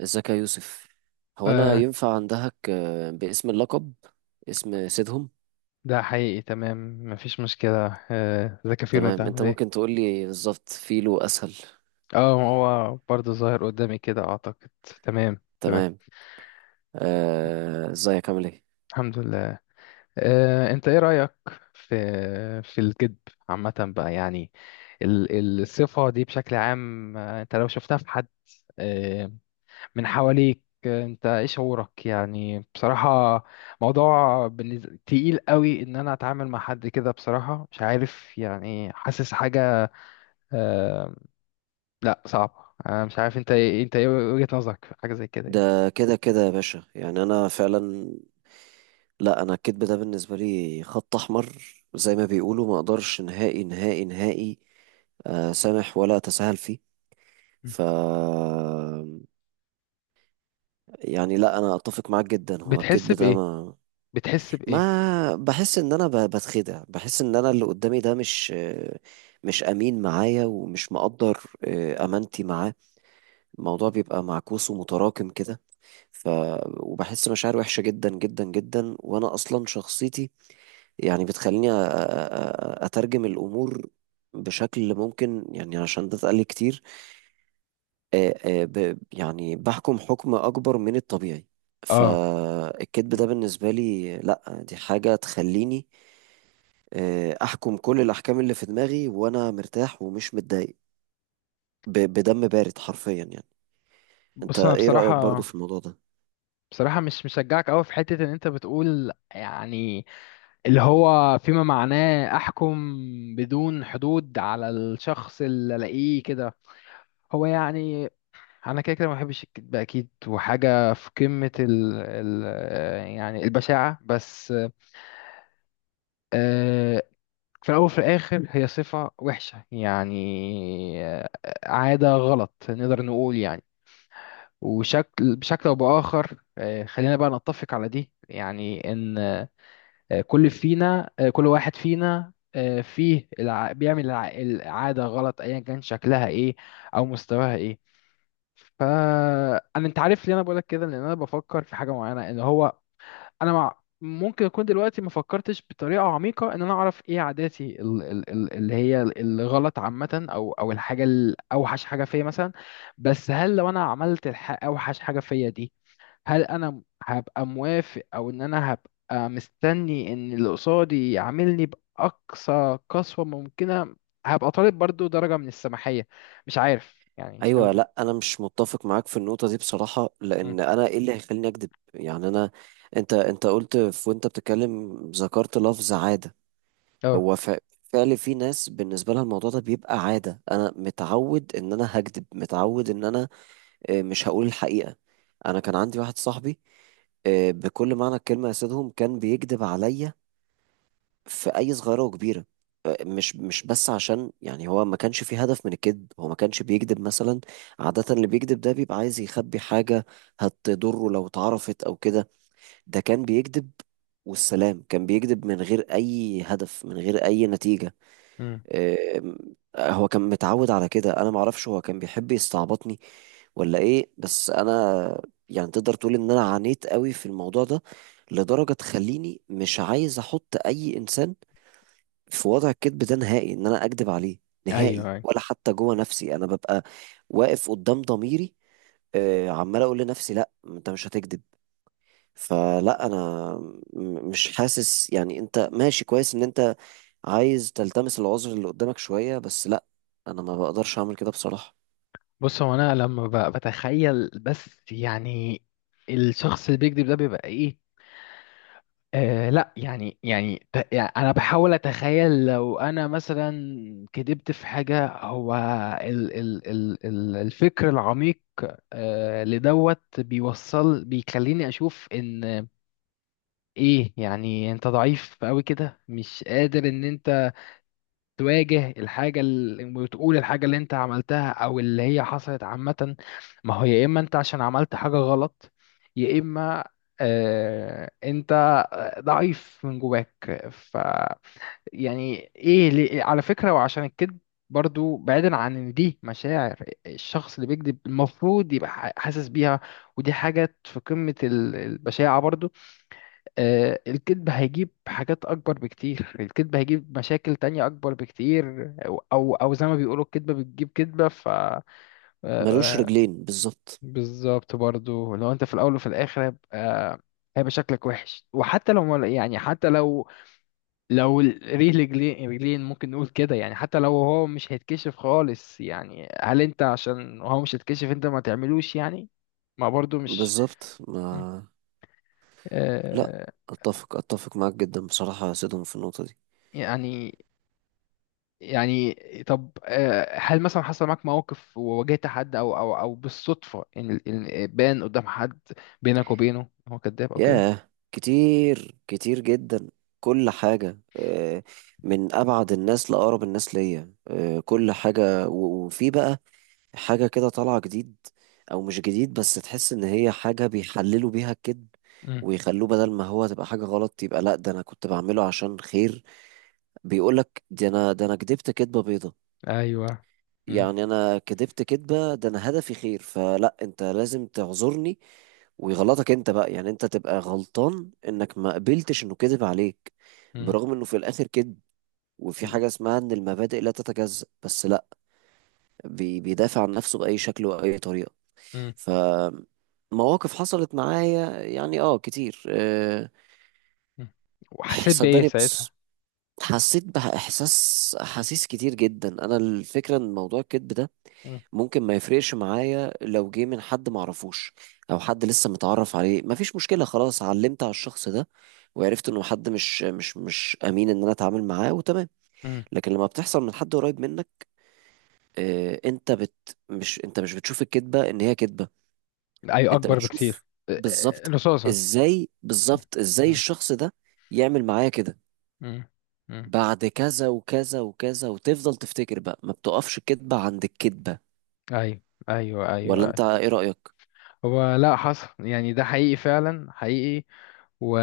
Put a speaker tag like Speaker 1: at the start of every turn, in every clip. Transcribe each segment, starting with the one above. Speaker 1: ازيك يا يوسف؟ هو انا
Speaker 2: آه،
Speaker 1: ينفع عندك باسم اللقب اسم سيدهم؟
Speaker 2: ده حقيقي. تمام، مفيش مشكلة. ذاك فيلو، انت
Speaker 1: تمام. انت
Speaker 2: عامل ايه؟
Speaker 1: ممكن تقول لي بالظبط فيلو اسهل.
Speaker 2: اه، هو برضه ظاهر قدامي كده اعتقد. تمام، تمام.
Speaker 1: تمام. ازيك عامل ايه؟
Speaker 2: الحمد لله. انت ايه رأيك في الكذب عامة بقى، يعني الصفة دي بشكل عام. انت لو شفتها في حد آه من حواليك، انت ايه شعورك؟ يعني بصراحة موضوع بالنسبة تقيل قوي، ان انا اتعامل مع حد كده. بصراحة مش عارف، يعني حاسس حاجة. آه، لا صعب، انا مش عارف. انت ايه وجهة نظرك في حاجة زي كده يعني؟
Speaker 1: ده كده كده يا باشا، يعني انا فعلا، لا انا الكذب ده بالنسبه لي خط احمر، زي ما بيقولوا ما اقدرش نهائي نهائي نهائي سامح ولا اتساهل فيه.
Speaker 2: م.
Speaker 1: ف يعني لا، انا اتفق معاك جدا، هو
Speaker 2: بتحس
Speaker 1: الكذب ده
Speaker 2: بايه
Speaker 1: ما
Speaker 2: بتحس بايه؟
Speaker 1: ما بحس ان انا بتخدع، بحس ان انا اللي قدامي ده مش امين معايا، ومش مقدر امانتي معاه. الموضوع بيبقى معكوس ومتراكم كده. ف وبحس مشاعر وحشة جدا جدا جدا، وانا اصلا شخصيتي يعني بتخليني اترجم الامور بشكل ممكن يعني، عشان ده اتقال لي كتير. آه، يعني بحكم حكم اكبر من الطبيعي.
Speaker 2: اه.
Speaker 1: فالكذب
Speaker 2: م.
Speaker 1: ده بالنسبة لي، لا دي حاجة تخليني احكم كل الاحكام اللي في دماغي، وانا مرتاح ومش متضايق، بدم بارد حرفيا يعني. انت
Speaker 2: بص انا
Speaker 1: ايه رأيك برضو
Speaker 2: بصراحة،
Speaker 1: في الموضوع ده؟
Speaker 2: بصراحة مش مشجعك قوي في حتة ان انت بتقول، يعني اللي هو فيما معناه احكم بدون حدود على الشخص اللي الاقيه كده. هو يعني انا كده كده ما بحبش الكذب اكيد، وحاجة في قمة ال يعني البشاعة بس. آه، في الأول وفي الآخر هي صفة وحشة يعني. آه، عادة غلط نقدر نقول يعني، وشكل بشكل أو بآخر. خلينا بقى نتفق على دي، يعني إن، كل واحد فينا بيعمل العادة غلط، أيا كان شكلها إيه أو مستواها إيه. فأنا، أنت عارف ليه أنا بقولك كده؟ لأن أنا بفكر في حاجة معينة، إن هو انا مع ممكن اكون دلوقتي ما فكرتش بطريقه عميقه ان انا اعرف ايه عاداتي اللي هي الغلط عامه، او الحاجه الاوحش حاجه فيا مثلا. بس هل لو انا عملت اوحش حاجه فيا دي، هل انا هبقى موافق؟ او ان انا هبقى مستني ان اللي قصادي يعاملني باقصى قسوه ممكنه؟ هبقى طالب برضو درجه من السماحيه. مش عارف يعني، شايف
Speaker 1: ايوه،
Speaker 2: ده؟
Speaker 1: لا انا مش متفق معاك في النقطة دي بصراحة،
Speaker 2: مم.
Speaker 1: لان انا ايه اللي هيخليني اكذب يعني؟ انا انت قلت، في وانت بتتكلم ذكرت لفظ عادة.
Speaker 2: اه.
Speaker 1: هو فعلا في ناس بالنسبة لها الموضوع ده بيبقى عادة. انا متعود ان انا هكذب، متعود ان انا مش هقول الحقيقة. انا كان عندي واحد صاحبي بكل معنى الكلمة يا سيدهم، كان بيكذب عليا في اي صغيره وكبيره. مش بس عشان، يعني هو ما كانش فيه هدف من الكذب. هو ما كانش بيكذب مثلا، عادة اللي بيكذب ده بيبقى عايز يخبي حاجة هتضره لو اتعرفت او كده. ده كان بيكذب والسلام، كان بيكذب من غير اي هدف، من غير اي نتيجة.
Speaker 2: مم.
Speaker 1: أم، هو كان متعود على كده. انا معرفش هو كان بيحب يستعبطني ولا ايه، بس انا يعني تقدر تقول ان انا عانيت قوي في الموضوع ده، لدرجة تخليني مش عايز احط اي انسان في وضع الكذب ده نهائي. ان انا اكذب عليه نهائي،
Speaker 2: ايوه.
Speaker 1: ولا حتى جوه نفسي انا ببقى واقف قدام ضميري عمال اقول لنفسي لا انت مش هتكذب. فلا انا مش حاسس يعني انت ماشي كويس ان انت عايز تلتمس العذر اللي قدامك شوية، بس لا انا ما بقدرش اعمل كده بصراحة.
Speaker 2: بص، هو انا لما بتخيل بس، يعني الشخص اللي بيكذب ده بيبقى ايه؟ لا يعني، يعني انا بحاول اتخيل، لو انا مثلا كذبت في حاجة، هو ال ال ال ال الفكر العميق لدوت بيوصل، بيخليني اشوف ان ايه يعني. انت ضعيف قوي كده، مش قادر ان انت تواجه الحاجة وتقول الحاجة اللي انت عملتها او اللي هي حصلت عامة. ما هو يا اما انت عشان عملت حاجة غلط، يا اما انت ضعيف من جواك. ف يعني ايه على فكرة، وعشان الكذب برضو، بعيدا عن ان دي مشاعر الشخص اللي بيكذب المفروض يبقى حاسس بيها، ودي حاجة في قمة البشاعة برضو. الكذب هيجيب حاجات أكبر بكتير، الكذب هيجيب مشاكل تانية أكبر بكتير، أو زي ما بيقولوا الكذبة بتجيب كذبة. ف
Speaker 1: ملوش
Speaker 2: آه،
Speaker 1: رجلين بالظبط.
Speaker 2: بالظبط برضو. لو أنت في الأول وفي الآخر هيبقى، هيبقى شكلك وحش. وحتى لو يعني حتى لو رجلين رجلين ممكن نقول كده يعني، حتى لو هو مش هيتكشف خالص يعني، هل أنت عشان هو مش هيتكشف أنت ما تعملوش يعني؟ ما برضو مش.
Speaker 1: بالظبط. ما لا،
Speaker 2: آه،
Speaker 1: اتفق معاك جدا بصراحة يا سيدهم في النقطة دي.
Speaker 2: يعني يعني طب، هل مثلا حصل معاك مواقف وواجهت حد، او بالصدفة، ان إن بان قدام حد بينك وبينه هو كذاب او كده؟
Speaker 1: ياه، كتير كتير جدا، كل حاجة من أبعد الناس لأقرب الناس ليا كل حاجة. وفي بقى حاجة كده طالعة جديد، أو مش جديد، بس تحس إن هي حاجة بيحللوا بيها الكذب،
Speaker 2: امم.
Speaker 1: ويخلوه بدل ما هو تبقى حاجة غلط، يبقى لأ ده أنا كنت بعمله عشان خير. بيقولك دي أنا، ده أنا كدبت كدبة بيضة،
Speaker 2: ايوه. امم.
Speaker 1: يعني أنا كدبت كدبة، ده أنا هدفي خير، فلأ أنت لازم تعذرني، ويغلطك انت بقى. يعني انت تبقى غلطان انك ما قبلتش انه كذب عليك،
Speaker 2: امم.
Speaker 1: برغم انه في الاخر كذب. وفي حاجة اسمها ان المبادئ لا تتجزأ، بس لا، بيدافع عن نفسه بأي شكل وأي طريقة.
Speaker 2: امم.
Speaker 1: ف مواقف حصلت معايا يعني، اه كتير أه.
Speaker 2: وحسيت بايه
Speaker 1: صدقني،
Speaker 2: ساعتها؟
Speaker 1: بص، حسيت أحاسيس كتير جدا. أنا الفكرة إن موضوع الكذب ده
Speaker 2: امم.
Speaker 1: ممكن ما يفرقش معايا لو جه من حد معرفوش، او حد لسه متعرف عليه، مفيش مشكلة، خلاص علمت على الشخص ده وعرفت انه حد مش امين ان انا اتعامل معاه، وتمام.
Speaker 2: امم.
Speaker 1: لكن لما بتحصل من حد قريب منك انت مش بتشوف الكذبة ان هي كذبة،
Speaker 2: ايوه،
Speaker 1: انت
Speaker 2: اكبر
Speaker 1: بتشوف.
Speaker 2: بكتير،
Speaker 1: بالظبط.
Speaker 2: رصاصة.
Speaker 1: ازاي،
Speaker 2: مم.
Speaker 1: بالظبط ازاي
Speaker 2: مم.
Speaker 1: الشخص ده يعمل معايا كده
Speaker 2: مم. مم.
Speaker 1: بعد كذا وكذا وكذا. وتفضل تفتكر بقى، ما بتقفش الكذبة عند الكذبة،
Speaker 2: ايوه، ايوه،
Speaker 1: ولا
Speaker 2: ايوه.
Speaker 1: انت ايه رأيك؟
Speaker 2: هو لا، حصل يعني، ده حقيقي فعلا حقيقي. و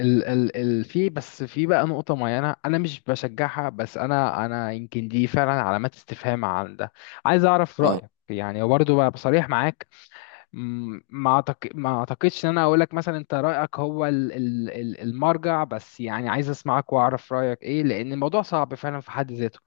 Speaker 2: ال في بقى نقطة معينة أنا مش بشجعها، بس أنا يمكن دي فعلا علامات استفهام عن ده. عايز أعرف
Speaker 1: اه.
Speaker 2: رأيك يعني برضه بقى بصريح معاك. ما أعتقدش إن أنا أقول لك مثلا أنت رأيك هو ال المرجع، بس يعني عايز أسمعك وأعرف رأيك إيه، لأن الموضوع صعب فعلا في حد ذاته.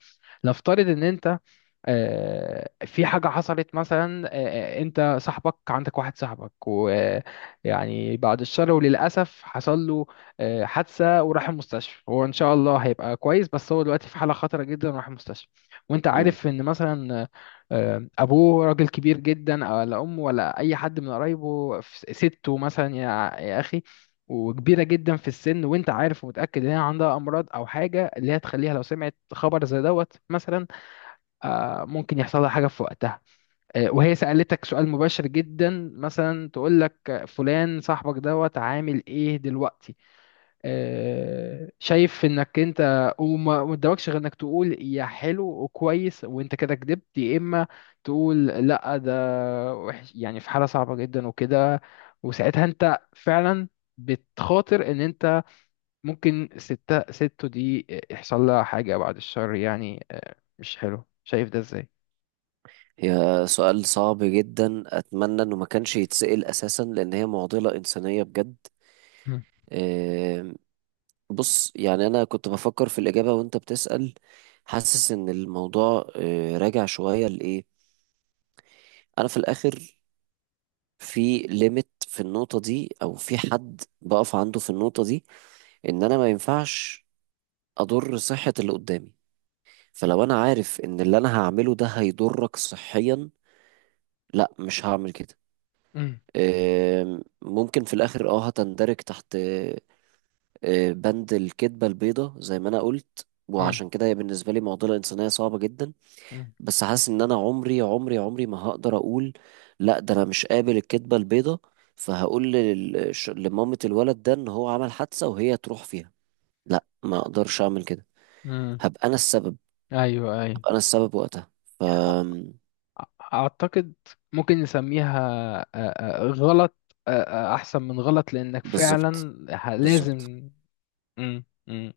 Speaker 2: نفترض إن أنت، في حاجة حصلت مثلا، انت صاحبك عندك واحد صاحبك، ويعني بعد الشر وللأسف حصل له حادثة وراح المستشفى. هو ان شاء الله هيبقى كويس، بس هو دلوقتي في حالة خطرة جدا وراح المستشفى. وانت
Speaker 1: امم.
Speaker 2: عارف ان مثلا ابوه راجل كبير جدا، ولا امه، ولا اي حد من قرايبه، سته مثلا، يا يا اخي، وكبيرة جدا في السن، وانت عارف ومتأكد ان هي عندها امراض او حاجة اللي هي تخليها لو سمعت خبر زي دوت مثلا ممكن يحصل لها حاجة في وقتها. وهي سألتك سؤال مباشر جدا، مثلا تقول لك فلان صاحبك دوت عامل ايه دلوقتي؟ شايف انك انت وما ما قدامكش غير انك تقول يا حلو وكويس وانت كده كدبت، يا اما تقول لا ده وحش يعني في حالة صعبة جدا وكده. وساعتها انت فعلا بتخاطر ان انت ممكن ستو دي يحصل لها حاجة بعد الشر يعني. مش حلو، شايف ده ازاي؟
Speaker 1: هي سؤال صعب جدا، أتمنى إنه ما كانش يتسأل أساسا، لأن هي معضلة إنسانية بجد. آم، بص يعني، أنا كنت بفكر في الإجابة وأنت بتسأل، حاسس إن الموضوع راجع شوية لإيه أنا في الآخر في ليميت في النقطة دي، أو في حد بقف عنده في النقطة دي. إن أنا ما ينفعش أضر صحة اللي قدامي. فلو أنا عارف إن اللي أنا هعمله ده هيضرك صحيا، لا مش هعمل كده.
Speaker 2: مم.
Speaker 1: ممكن في الآخر اه هتندرج تحت بند الكذبة البيضة زي ما أنا قلت،
Speaker 2: مم.
Speaker 1: وعشان كده هي بالنسبة لي معضلة إنسانية صعبة جدا.
Speaker 2: مم.
Speaker 1: بس حاسس إن أنا عمري ما هقدر أقول لأ ده أنا مش قابل الكذبة البيضة، فهقول لمامة الولد ده إن هو عمل حادثة وهي تروح فيها. لأ ما أقدرش أعمل كده،
Speaker 2: مم.
Speaker 1: هبقى أنا السبب،
Speaker 2: ايوه، ايوه.
Speaker 1: هبقى أنا السبب وقتها. أم،
Speaker 2: اعتقد ممكن نسميها غلط، آه، احسن من غلط، لانك
Speaker 1: بالظبط،
Speaker 2: فعلا
Speaker 1: بالظبط.
Speaker 2: لازم. مم. مم.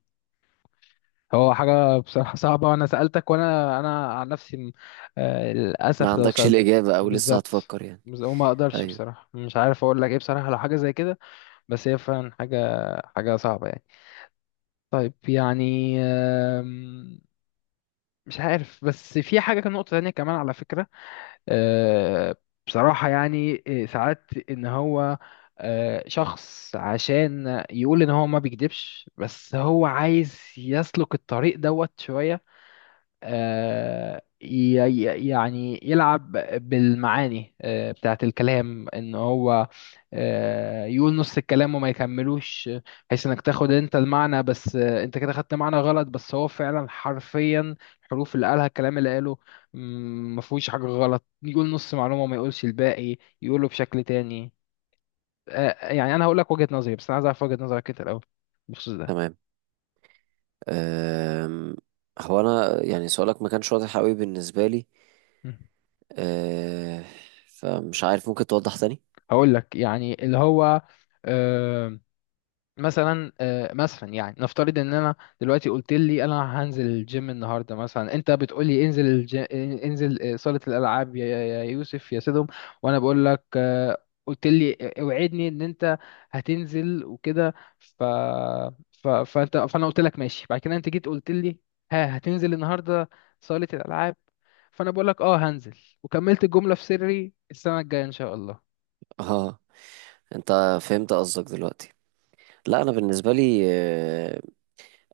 Speaker 2: هو حاجه بصراحه صعبه، وانا سالتك وانا انا عن نفسي
Speaker 1: ما
Speaker 2: للاسف لو
Speaker 1: عندكش
Speaker 2: سالت
Speaker 1: الإجابة أو لسه
Speaker 2: بالظبط،
Speaker 1: هتفكر يعني؟
Speaker 2: بس ما اقدرش
Speaker 1: أيوه.
Speaker 2: بصراحه، مش عارف اقول لك ايه بصراحه لو حاجه زي كده. بس هي فعلا حاجه، حاجه صعبه يعني. طيب، يعني مش عارف. بس في حاجه كان نقطه تانية كمان على فكره. آه، بصراحة يعني ساعات ان هو شخص عشان يقول ان هو ما بيكدبش، بس هو عايز يسلك الطريق دوت شوية، يعني يلعب بالمعاني بتاعة الكلام، ان هو يقول نص الكلام وما يكملوش بحيث انك تاخد انت المعنى، بس انت كده خدت معنى غلط، بس هو فعلا حرفيا الحروف اللي قالها، الكلام اللي قاله ما فيهوش حاجة غلط. يقول نص معلومة وما يقولش الباقي، يقوله بشكل تاني. يعني انا هقول لك وجهة نظري، بس انا عايز اعرف وجهة نظرك انت الاول بخصوص ده.
Speaker 1: تمام. أم، هو انا يعني سؤالك ما كانش واضح قوي بالنسبه لي،
Speaker 2: مم.
Speaker 1: أه، فمش عارف، ممكن توضح تاني.
Speaker 2: هقول لك يعني اللي هو آه، مثلا، يعني نفترض ان انا دلوقتي، قلت لي انا هنزل الجيم النهارده مثلا، انت بتقول لي انزل انزل صالة الالعاب يا يا يا يوسف يا سيدهم. وانا بقول لك قلت لي اوعدني ان انت هتنزل وكده. ف... ف... فانت فانا قلت لك ماشي. بعد كده انت جيت قلت لي ها هتنزل النهارده صالة الالعاب. فانا بقول لك اه هنزل، وكملت الجملة في سري السنة الجاية ان شاء الله.
Speaker 1: اه، انت فهمت قصدك دلوقتي. لا انا بالنسبه لي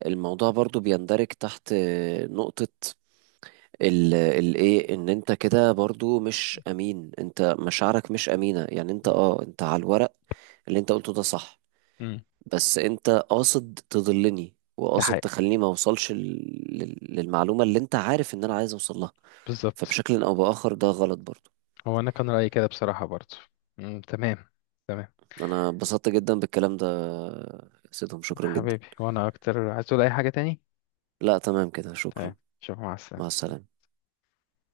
Speaker 1: الموضوع برضو بيندرج تحت نقطه الايه، ان انت كده برضو مش امين، انت مشاعرك مش امينه، يعني انت اه انت على الورق اللي انت قلته ده صح،
Speaker 2: مم.
Speaker 1: بس انت قاصد تضلني
Speaker 2: ده
Speaker 1: وقاصد
Speaker 2: حقيقي،
Speaker 1: تخليني ما اوصلش للمعلومه اللي انت عارف ان انا عايز اوصل لها.
Speaker 2: بالظبط.
Speaker 1: فبشكل او باخر ده غلط برضو.
Speaker 2: هو انا كان رايي كده بصراحه برضه. مم، تمام. تمام.
Speaker 1: انا اتبسطت جدا بالكلام ده يا سيدهم، شكرا جدا.
Speaker 2: حبيبي، وانا اكتر. عايز تقول اي حاجه تاني؟
Speaker 1: لا تمام كده،
Speaker 2: تمام،
Speaker 1: شكرا.
Speaker 2: شوف. مع
Speaker 1: مع
Speaker 2: السلامه.
Speaker 1: السلامة.